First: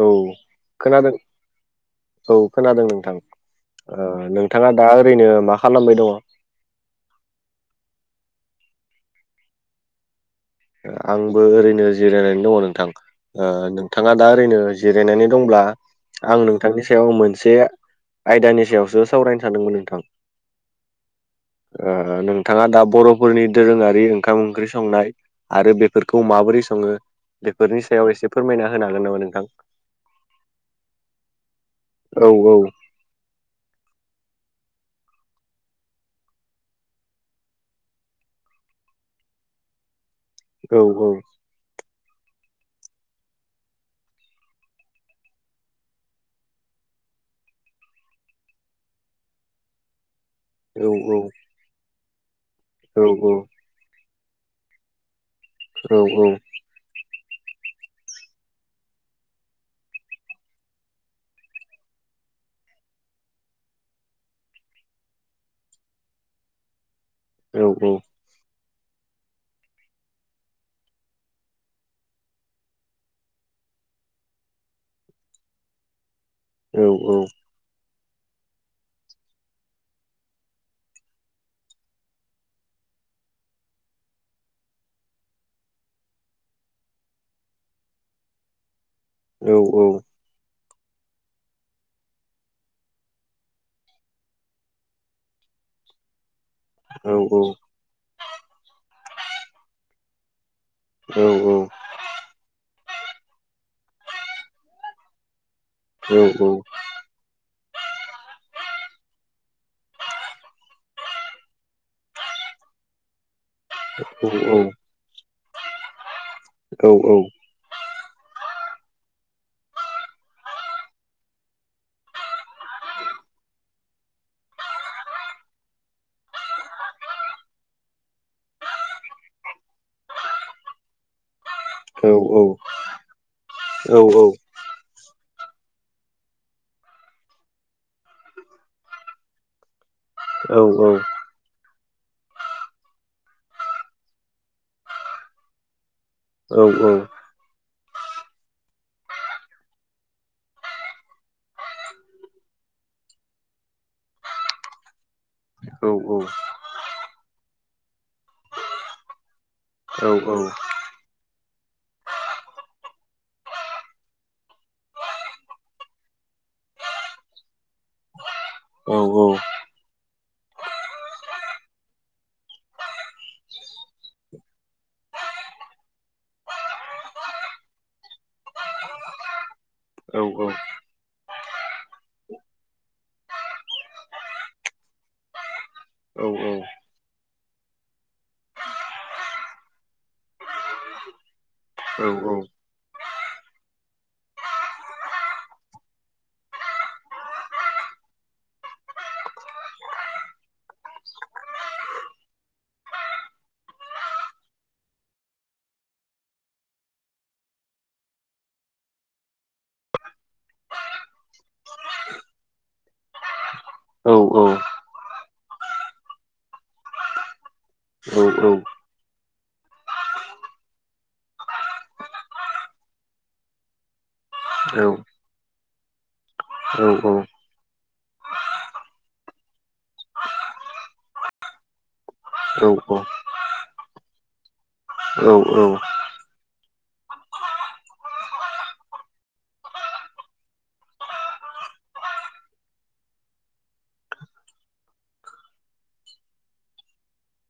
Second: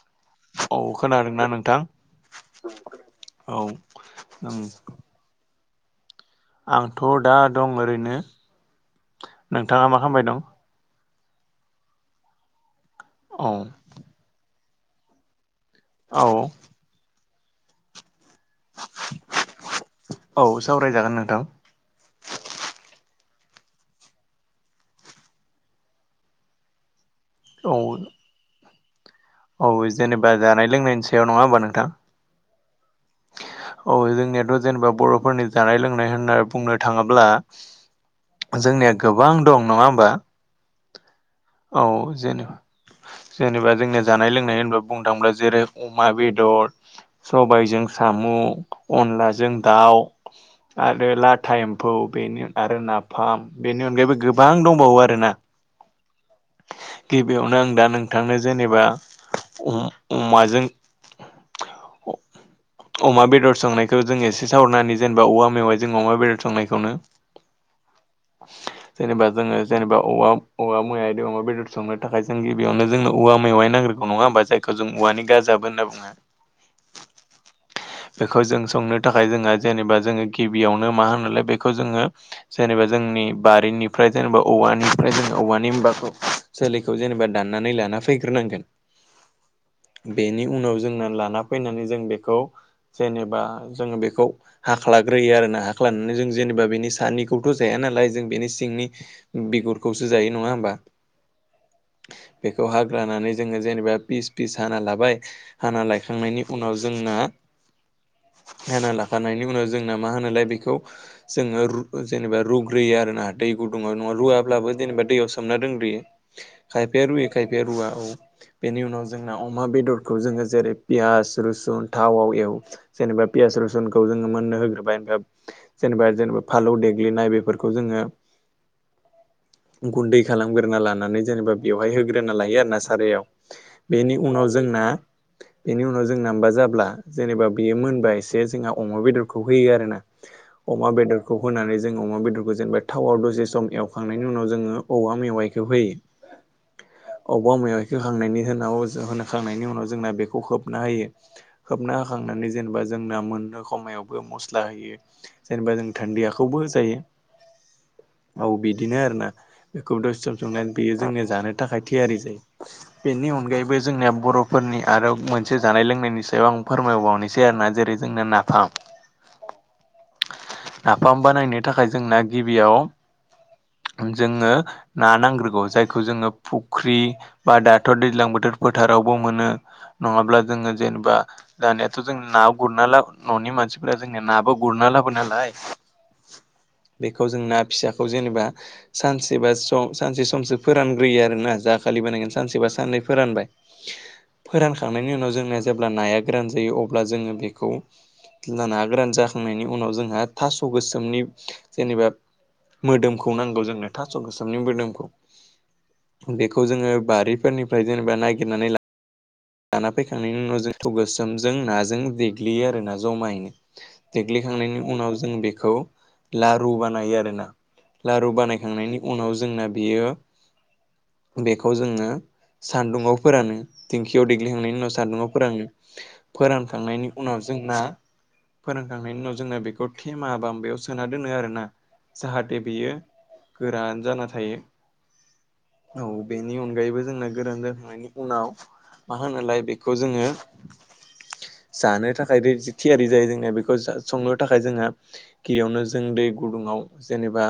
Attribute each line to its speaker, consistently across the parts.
Speaker 1: औ
Speaker 2: औ
Speaker 1: खोनादों
Speaker 2: खोनादोंना नोंथां
Speaker 1: औ खोनादों नोंथां
Speaker 2: औ ओं
Speaker 1: नोंथाङा दा ओरैनो मा खालामबाय दङ
Speaker 2: आंथ' दा दं ओरैनो नोंथाङा मा खालामबाय दं
Speaker 1: आंबो ओरैनो जिरायनानै दङ नोंथां
Speaker 2: औ
Speaker 1: नोंथाङा दा ओरैनो जिरायनानै दंब्ला
Speaker 2: औ
Speaker 1: आं नोंथांनि सायाव मोनसे आयदानि सायावसो सावरायनो सानदोंमोन नोंथां
Speaker 2: औ सावरायजागोन नोंथां
Speaker 1: नोंथाङा दा बर'फोरनि दोरोङारि ओंखाम ओंख्रि संनाय आरो बेफोरखौ माबोरै सङो
Speaker 2: औ
Speaker 1: बेफोरनि सायाव एसे फोरमायना होनो हागोन नामा नोंथां
Speaker 2: औ जेनेबा जानाय लोंनायनि सायाव नङा होनबा नोंथां
Speaker 1: औ-औ
Speaker 2: औ जोंनियाथ' जेनेबा बर'फोरनि जानाय लोंनाय होनना बुंनो थांङोब्ला जोंनिया गोबां दं नंङा होमबा
Speaker 1: औ औ
Speaker 2: औ जेनेबा जेनेबा जोंनि जानाय लोंनाय होनबा बुंनो थांङोब्ला जेरै अमा बेदर सबायजों साम' अनलाजों दाउ
Speaker 1: औ
Speaker 2: आरो
Speaker 1: औ
Speaker 2: लाथा एम्फौ बेनि आरो
Speaker 1: औ
Speaker 2: नाफाम बेनि अनगायैबो गोबां दंबावो आरोना
Speaker 1: औ औ
Speaker 2: गिबियावनो आं दा नोंथांनो जेनेबा अमाजों औ अमा बेदर संनायखौ जोंङो एसे सावरनानै जेनेबा औवा मेवाय जों अमा बेदर संनायखौनो
Speaker 1: औ औ
Speaker 2: [inaudible] जेनेबा जोंङो जेनेबा औवा औवा मेवाइजों अमा बेदर संनो थाखाय जों गिबियावनो जोंनो औवा मेवाइ नागिरो नंङा होमबा जायखौ जों औवानि गाजाबो होनना बुंङो।
Speaker 1: औ औ
Speaker 2: [inaudible] बेखौ जों संनो थाखाय जोंहा जेनेबा जोंङो गिबियावनो मा होनलाय बेखौ जोंङो जेनेबा जोंनि बारिनिफ्राय जेनेबा औवानिफ्राय जों औवानि होनबाथ सोखौ जेनेबा दाननानै लाना फ फैग्रोनांगोन
Speaker 1: औ औ
Speaker 2: बेनि उनाव जोंना लाना फैनानै जों बेखौ जेनेबा जोंङो बेखौ हाख्लाग्रोयो आरो ना हाख्लानानै जों जेनेबा बेनि
Speaker 1: औ
Speaker 2: सानिखौथ' जाया नालाय जों बेनि सिंनि बिगुरखौसो जायो नंङा होमबा
Speaker 1: औ औ
Speaker 2: बेखौ हाग्रानानै जोंङो जेनेबा पिस फिस हाना लाबाय हाना
Speaker 1: आं
Speaker 2: लायखांनायनि उनाव जोंना हाना लाखानायनि उनाव जोंना मा होनोलाय बेखौ जोंङो जेनेबा रुग्रोयो आरोना दै गुदुंआव नंङा रुवाब्लाबो जेनेबा दैयाव सोमना दोनग्रोयो खायफाया रुयो
Speaker 1: नोंथांनि
Speaker 2: खायफाया रुवा औ बेनि उनाव जोंना अमा बेदरखौ जोंङो जेरै पियास रुसुन थावाव एव जेनेबा पियास रसुनखौ जोंङो मोननो होग्रोबाय जेनेबा जेनेबा फालौ देग्लिनाय बे जोंङो गुन्दै खालामग्रोना लानानै जेनेबा बेवहाय होग्रोना लायो आरोना सारायाव बेनि उनाव जोंना बेनि उनाव जों नामबा जाब्ला जेनेबा बियो मोनबा एसे जोंहा अमा बेदरखौ होयो आरोना अमा बेदरखौ होनानै जों अमा बेदरखौ जेनबा थावआव दसे सम एवखांनायनि उनाव जोंङो औवा मेवाइखौ होयो।
Speaker 1: औ औ
Speaker 2: औवा मेवाइखो होनोखांनायनि उनाव जोंना बेखौ खोबना होयो। खोबना होखांनानै जेनेबा जोंना मोननो खमायावबो मस्ला होयो। जेनेबा जों धोन्दियाखौबो होजायो औ बिदिनो आरोना बेखौ दसे ज संनानै बेयो जोंनि जानो थाखाय थियारि जायो। बेनि अनगायैबो जोंनिया बर'फोरनि आरो मोनसे जानाय लोंनायनि सायाव आं फोरमायबावनोसै आरोना जेरै जोंनो नाफाम
Speaker 1: औ औ
Speaker 2: नाफाम बानायनो थाखाय जोंना गिबियाव जोंङो ना नांग्रोगौ जायखौ जोंङो फुख्रि बा दाथ' दैज्लां बोथोर फोथारावबो मोनो नङाब्ला जोंङो जेनेबा दानियाथ' जों ना गुरना ला न'नि मानसिफोरा जोंनिया नाबो गुरना लाबो नालाय।
Speaker 1: औ औ
Speaker 2: बेखौ जों ना फिसाखौ जेनेबा सानसे बा सम सानसे समसो फोरानग्रोयो आरोना जा खालि बानायगोन सानसे बा साननै फोरानबाय फोरानखांनायनि उनाव जोंनिया जेब्ला नाया गोरान जायो अब्ला जोङो बेखौ ना गोरान जाखांनायनि उनाव जोंहा थास' गोसोमनि जेनेबा मोदोमखौ नांगौ जोंनो थास' गोसोमनि मोदोमखौ। बेखौ जोङो बारिफोरनिफ्राय जेनेबा नागिरनानै ला लाना फैखांनायनि उनाव जों [unintelligible] थौ गोसोमजों नाजों देग्लियो आरोना जमायैनो। देग्लिखांनायनि उनाव जों बेखौ लारु बानायो आरोना लारु बानायखांनायनि उनाव जोंना बेयो बेखौ जोङो सान्दुङाव फोरानो दिंखियाव देग्लिखांनायनि उनाव सान्दुङाव फोरानो। फोरानखांनायनि उनाव जोंना फोरानखांनायनि उनाव जोंना बेखौ थेमा बा माबायाव सोना दोनो आरोना जाहाथे बेयो गोरान जाना थायो।
Speaker 1: औ औ
Speaker 2: औ बेनि अनगायैबो जोंना गोरान जाखांनायनि उनाव मा होनोलाय बेखौ जोङो जानो थाखाय रे थियारि जायो जोंनिया बेखौ संनो थाखाय जोंहा गिबियावनो जों दै गुदुङाव जेनेबा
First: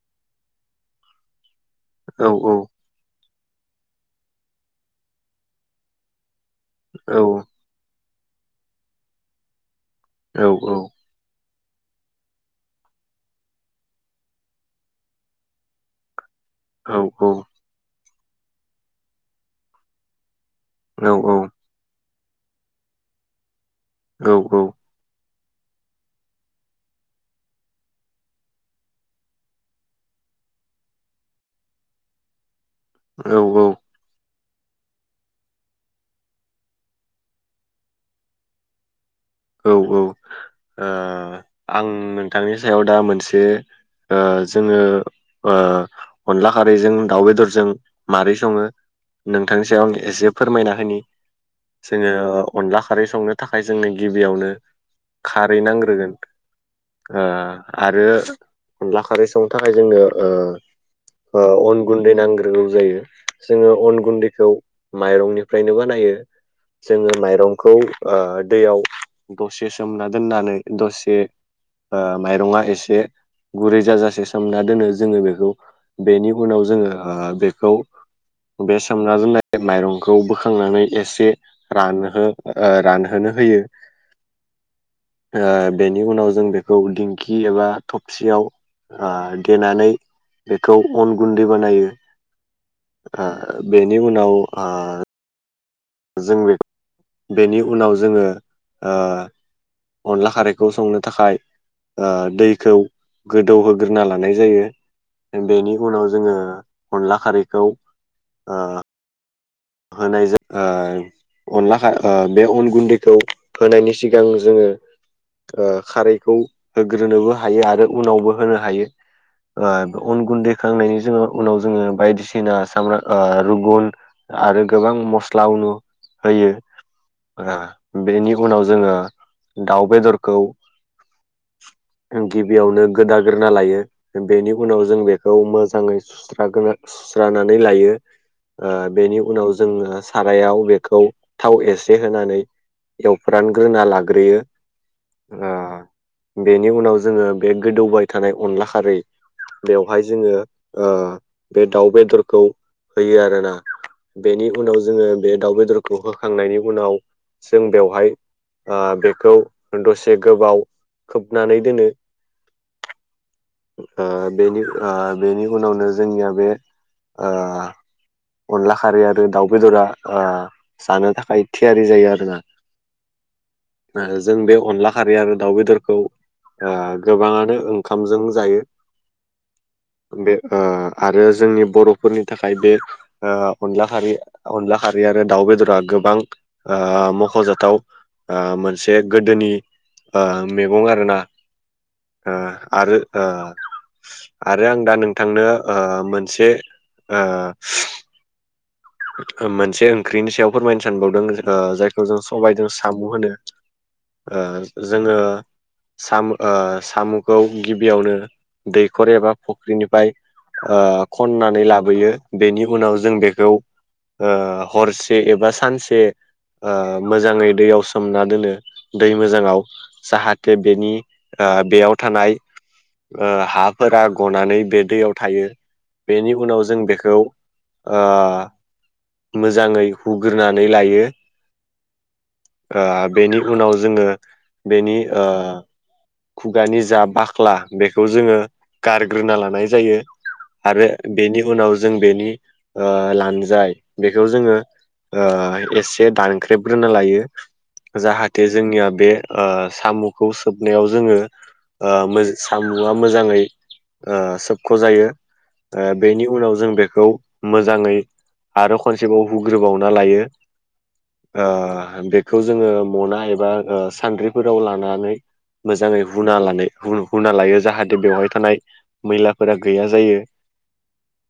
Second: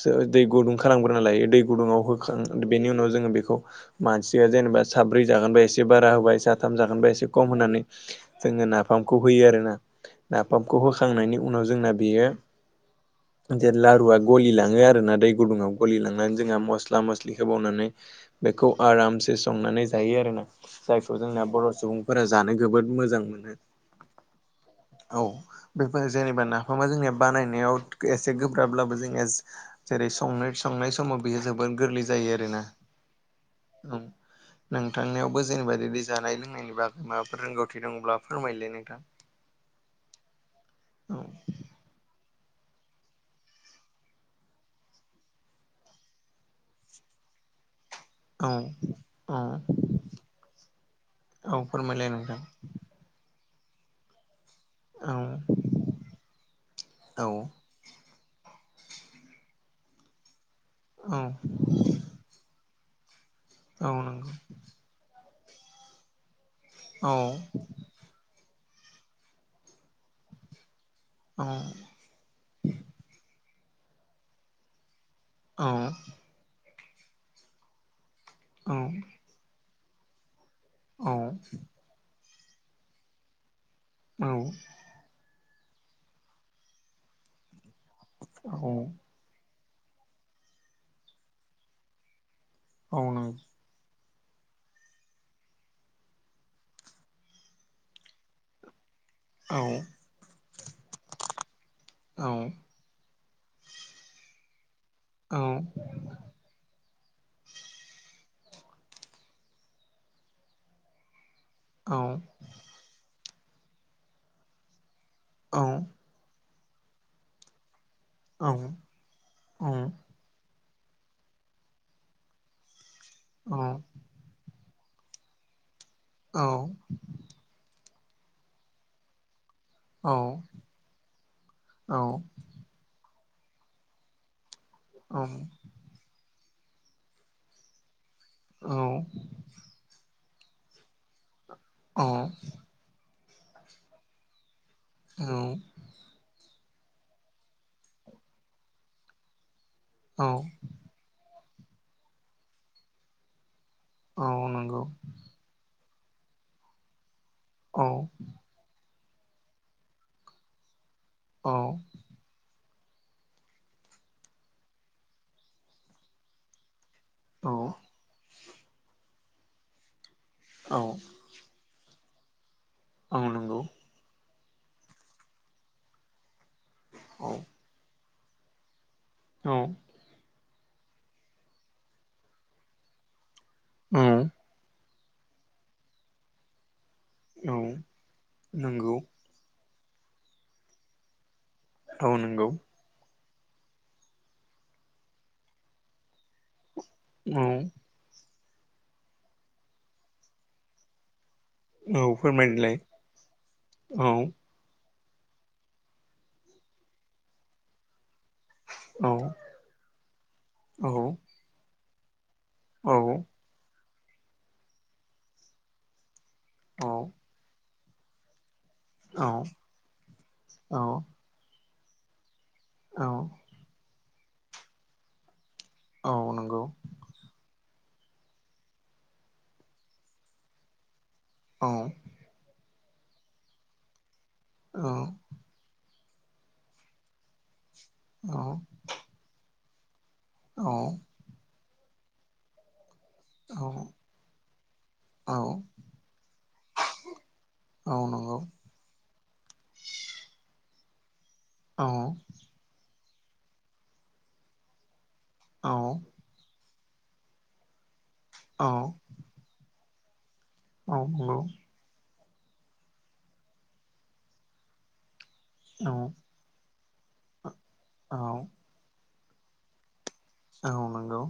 Speaker 2: सो दै गुदुं खालामग्रोना लायो दै गुदुङाव होखां बेनि उनाव जोङो बेखौ मानसिया जेनेबा साब्रै जागोन बा एसे बारा होबाय साथाम जागोनबा एसे कम होनानै जोङो नाफामखौ होयो आरोना नाफामखौ होखांनायनि उनाव जोंना बेयो [inaudible] जे लारुआ गलि लाङो आरोना दै गुदुङाव गलि लांनानै जोंहा मस्ला मस्लि होबावनानै बेखौ आरामसे संनानै जायो आरोना। जायखौ जोंना बर' सुबुंफोरा जानो जोबोद मोजां मोनो।
Speaker 1: औ औ
Speaker 2: औ बेखौनो जेनेबा ना फामा जोंनिया बानायनायाव एसे गोब्राबब्लाबो जोंनिया जेरै संनो संनाय समाव बेयो जोबोर गोरलै जायो आरोना।
Speaker 1: औ औ
Speaker 2: औ नोंथांनियावबो जेनेबा बिदि जानाय लोंनायनि बागै माबाफोर रोंगौथि दंब्ला फोरमायलाय नोंथां। [inaudible]
Speaker 1: औ औ ओ
Speaker 2: औ
Speaker 1: आं नोंथांनि सायाव दा मोनसे ओ जोङो ओ अनला खारैजों दाउ बेदरजों मारै
Speaker 2: औ
Speaker 1: सङो
Speaker 2: औ
Speaker 1: नोंथांनि सायाव आं एसे फोरमायना होनि
Speaker 2: औ फोरमायलाय
Speaker 1: जोङो
Speaker 2: नोंथां
Speaker 1: अनला खारै संनो थाखाय जोंनो गिबियावनो
Speaker 2: औ
Speaker 1: खारै नांग्रोगोन ओ
Speaker 2: औ
Speaker 1: आरो अनला खारै संनो थाखाय जोंनो ओ ओ अन गुन दै नांग्रोगौ जायो जोङो
Speaker 2: औ औ
Speaker 1: अन
Speaker 2: नंगौ
Speaker 1: गुन्दैखौ माइरंनिफ्रायनो बानायो। जोङो
Speaker 2: औ
Speaker 1: माइरंखौ ओ दैयाव दसे सोमना दोननानै दसे
Speaker 2: औ
Speaker 1: ओ माइरङा एसे गुरै जाजासे सोमना दोनो जोङो बेखौ बेनि उनाव जोङो ओ बेखौ बे सोमना दोननाय माइरंखौ बोखांनानै एसे रानहो ओ रानहोनो होयो।
Speaker 2: औ
Speaker 1: ओ बेनि उनाव जों बेखौ दिंखि एबा थबसियाव ओ देनानै बेखौ अन गुन्दै बानायो ओ बेनि उनाव ओ जों बे बेनि उनाव जोङो ओ
Speaker 2: आ
Speaker 1: अनला खारैखौ संनो थाखाय ओ दैखौ गोदौहोग्रोना लानाय जायो बेनि उनाव जोङो अनला खारैखौ ओ होनाय आ अनला खार बे अन गुन्दैखौ होनायनि सिगां जोङो खारैखौ होग्रोनोबो हायो आरो उनावबो होनो हायो ओ अन गुन्दै होखांनायनि जो उनाव जोङो बायदिसिना सामब्र रुगुन आरो गोबां मस्ला उनु होयो बेनि उनाव जोङो दाउ बेदरखौ
Speaker 2: औ
Speaker 1: गिबियावनो गोदाग्रोना लायो बेनि उनाव जों बेखौ मोजाङै सुस्रोन सुस्रानानै लायो ओ बेनि उनाव जोङो सारायाव बेखौ थाव एसे
Speaker 2: औ
Speaker 1: होनानै एवफ्रान ग्रोना लाग्रोयो आ बेनि उनाव जोङो बे गोदौबाय थानाय अनला खारै बेवहाय
Speaker 2: औ
Speaker 1: जोङो ओ बे दाउ बेदरखौ होयो आरोना
Speaker 2: औ
Speaker 1: बेनि उनाव
Speaker 2: नंगौ
Speaker 1: जोङो बे दाउ बेदरखौ होखांनायनि उनाव जों
Speaker 2: औ
Speaker 1: बेवहाय बेखौ दसे गोबाव
Speaker 2: औ
Speaker 1: खोबनानै दोनो ओ बेनि बेनि उनावनो जोंनिया बे ओ
Speaker 2: औ
Speaker 1: अनला खारै आरो दाउ बेदरा जानो थाखाय थियारि जायो आरो ना
Speaker 2: आं नंगौ
Speaker 1: ओ जों बे अनला खारै आरो दाउ बेदरखौ ओ
Speaker 2: औ नंगौ औ
Speaker 1: गोबाङानो ओंखामजों जायो
Speaker 2: औ
Speaker 1: बे ओ आरो जोंनि बर'फोरनि थाखाय बे ओ अनला खारि अनला खारै आरो दाउ बेदरा गोबां ओ मख'जाथाव
Speaker 2: औ
Speaker 1: मोनसे गोदोनि आ मैगं आरोना ओ आरो ओ आरो आं दा नोंथांनो ओ मोनसे आ मोनसे ओंख्रिनि सायाव फोरमायनो सानबावदों। ओ जायखौ जों सबायाइजों साम' होनो ओ जोङो साम ओ साम'खौ गिबियावनो दैखर एबा फुख्रिनिफ्राय ओ खननानै लाबोयो बेनि उनाव जों बेखौ ओ हरसे एबा सानसे ओ मोजाङै दैयाव सोमना दोनो। दै मोजाङाव जाहाथे
Speaker 2: औ
Speaker 1: बेनि ओ बेयाव थानाय
Speaker 2: औ
Speaker 1: ओ
Speaker 2: औ
Speaker 1: हा फोरा गनानै बे दैयाव थायो
Speaker 2: औ
Speaker 1: बेनि
Speaker 2: नंगौ
Speaker 1: उनाव जों बेखौ ओ मोजाङै हुग्रोनानै लायो
Speaker 2: औ
Speaker 1: ओ बेनि उनाव जोङो
Speaker 2: औ
Speaker 1: बेनि ओ खुगानि जा बाख्ला बेखौ
Speaker 2: औ
Speaker 1: जोङो गारग्रोना लानाय जायो।
Speaker 2: औ
Speaker 1: आरो बेनि उनाव जों बेनि ला जाय
Speaker 2: औ
Speaker 1: बेखौ जोङो ओ
Speaker 2: औ
Speaker 1: एसे दानख्रेबग्रोना लायो
Speaker 2: औ नंगौ
Speaker 1: जाहाथे जोंनिया बे ओ साम'खौ सोबनायाव जोङो
Speaker 2: औ
Speaker 1: ओ साम'आ मोजाङै ओ सोबख' जायो
Speaker 2: औ
Speaker 1: बेनि उनाव जों बेखौ मोजाङै
Speaker 2: औ
Speaker 1: आरो खनसेबाव हुग्रोबावना लायो
Speaker 2: औ नंगौ
Speaker 1: बे खौ जोङो मना एबा सान्द्रिफोराव लानानै
Speaker 2: औ
Speaker 1: मोजाङै हुना लानाय हु हुना लायो जाहाथे
Speaker 2: औ
Speaker 1: बेवहाय थानाय मैलाफोरा गैया जायो।
Speaker 2: औ नोंगौ।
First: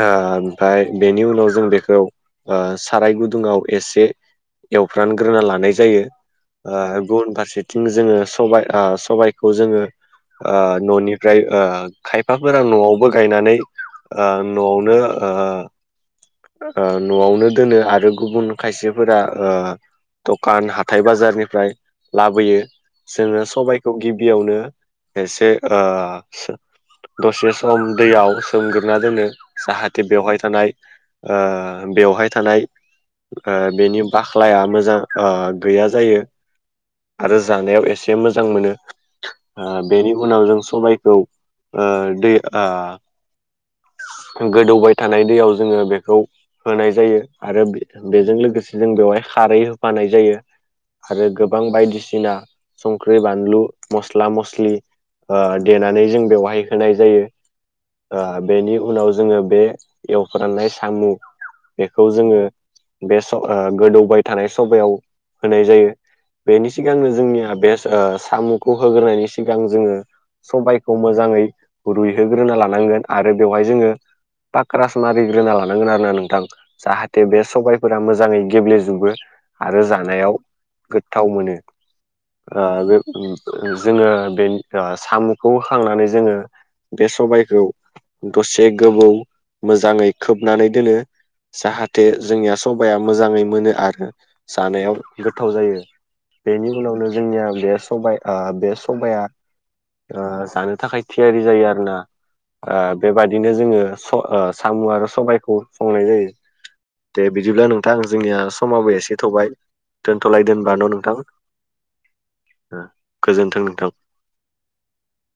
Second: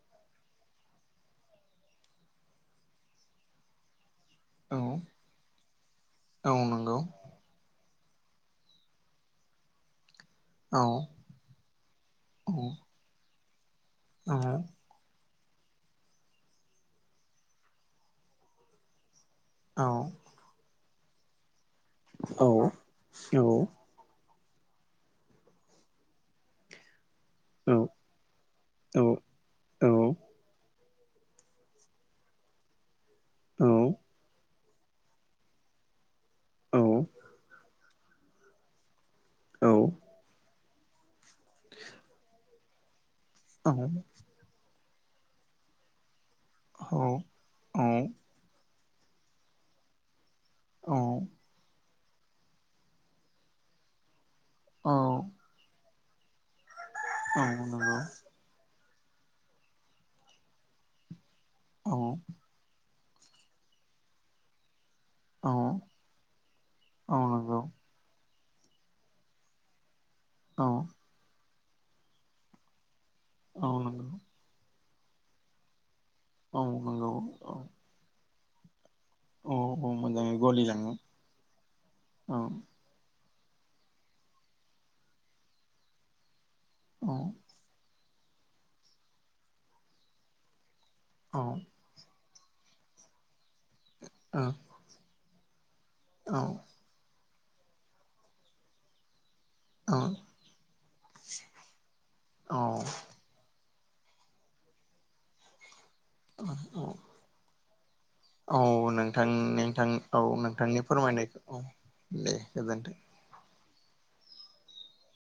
Speaker 1: ओ ओमफ्राय बेनि उनाव जों बेखौ साराय गुदुङाव एसे
Speaker 2: औ
Speaker 1: एवफ्रानग्रोना लानाय जायो
Speaker 2: औ नंगौ
Speaker 1: गुबुन फारसे थिं जोङो सबाय ओ सबायखौ जोङो ओ
Speaker 2: औ
Speaker 1: न'नि ओमफ्राय
Speaker 2: औ
Speaker 1: खायफाफोरा
Speaker 2: नंगौ औ
Speaker 1: न'आवबो गायनानै न'आवनो ओ न'आवनो दोनो आरो गुबुन खायसेफोरा ओ दखान हाथाय बाजारनिफ्राय लाबोयो जोङो सबाइ बेखौ गिबियावनो एसे ओ दसे सम दैयाव सोमग्रोना दोनो जाहाथे बेवहाय थानाय ओ बेवहाय थानाय ओ बेनि बाख्लाया मोजां ओ गैया जायो आरो जानायाव एसे मोजां मोनो ओ बेनि उनाव जों सबायखौ दै आ
Speaker 2: [unintelligible]
Speaker 1: गोदौबाय थानाय दैयाव जोङो बेखौ होनाय जायो आरो बेजों लोगोसे जों बेवहाय खारै होफानाय जायो आरो गो बां बायदिसिना संख्रि बानलु मस्ला मस्लि
Speaker 2: औ नंगौ औ
Speaker 1: देनानै जों बेवहाय होनाय जायो।
Speaker 2: औ नोंगौ
Speaker 1: ओ बेनि उनाव जोङो बे फोराननाय सामु बेखौ
Speaker 2: औ
Speaker 1: जोङो बे गोदौबाय थानाय सबायाव होनाय जायो बेनि सिगांनो जोंनिया बे ओ साम'खौ होग्रनि सिगां जोङो सबायखौ मो जायै रुइहोग्रोना लानांगोन आरो बेवहाय जोङो पाक्रास मारिग्रोना लानांगोन आरोना नोंथां
Speaker 2: नंगौ
Speaker 1: जाहाथे बे
Speaker 2: औ
Speaker 1: सबायफोरा मोजाङै गेब्लेजोबो। आरो
Speaker 2: औ मोजाङै
Speaker 1: जानायाव
Speaker 2: गलिलाङो
Speaker 1: गोथाव मोनो
Speaker 2: औ
Speaker 1: बे जोङो बे साम'खौ होखांनानै जोङो बे
Speaker 2: नोंथां
Speaker 1: सबायखौ दसे गोबाव मोजाङै खोबनानै दोनो जाहाथे जोंनिया सबाया मोजाङै मोनो आरो जानायाव गोथाव जायो बेनि नावनो जोंनिया बे साबाय बे सबाया जानो थाखाय थियारि जायो आरोना बेबादिनो जोङो साम' आरो सबायखौ संनाय जायो
Speaker 2: अ औ
Speaker 1: दे बिदिब्ला नोंथां जोंनिया
Speaker 2: औ
Speaker 1: समाबो एसे
Speaker 2: नोंथां
Speaker 1: थौबाय
Speaker 2: नोंथां औ
Speaker 1: दोनथ'लायदो होनबा
Speaker 2: नोंथांनि
Speaker 1: न' नोंथां
Speaker 2: फोरमायनायखौ औ दे गोजोन्थों
Speaker 1: गोजोन्थों नोंथां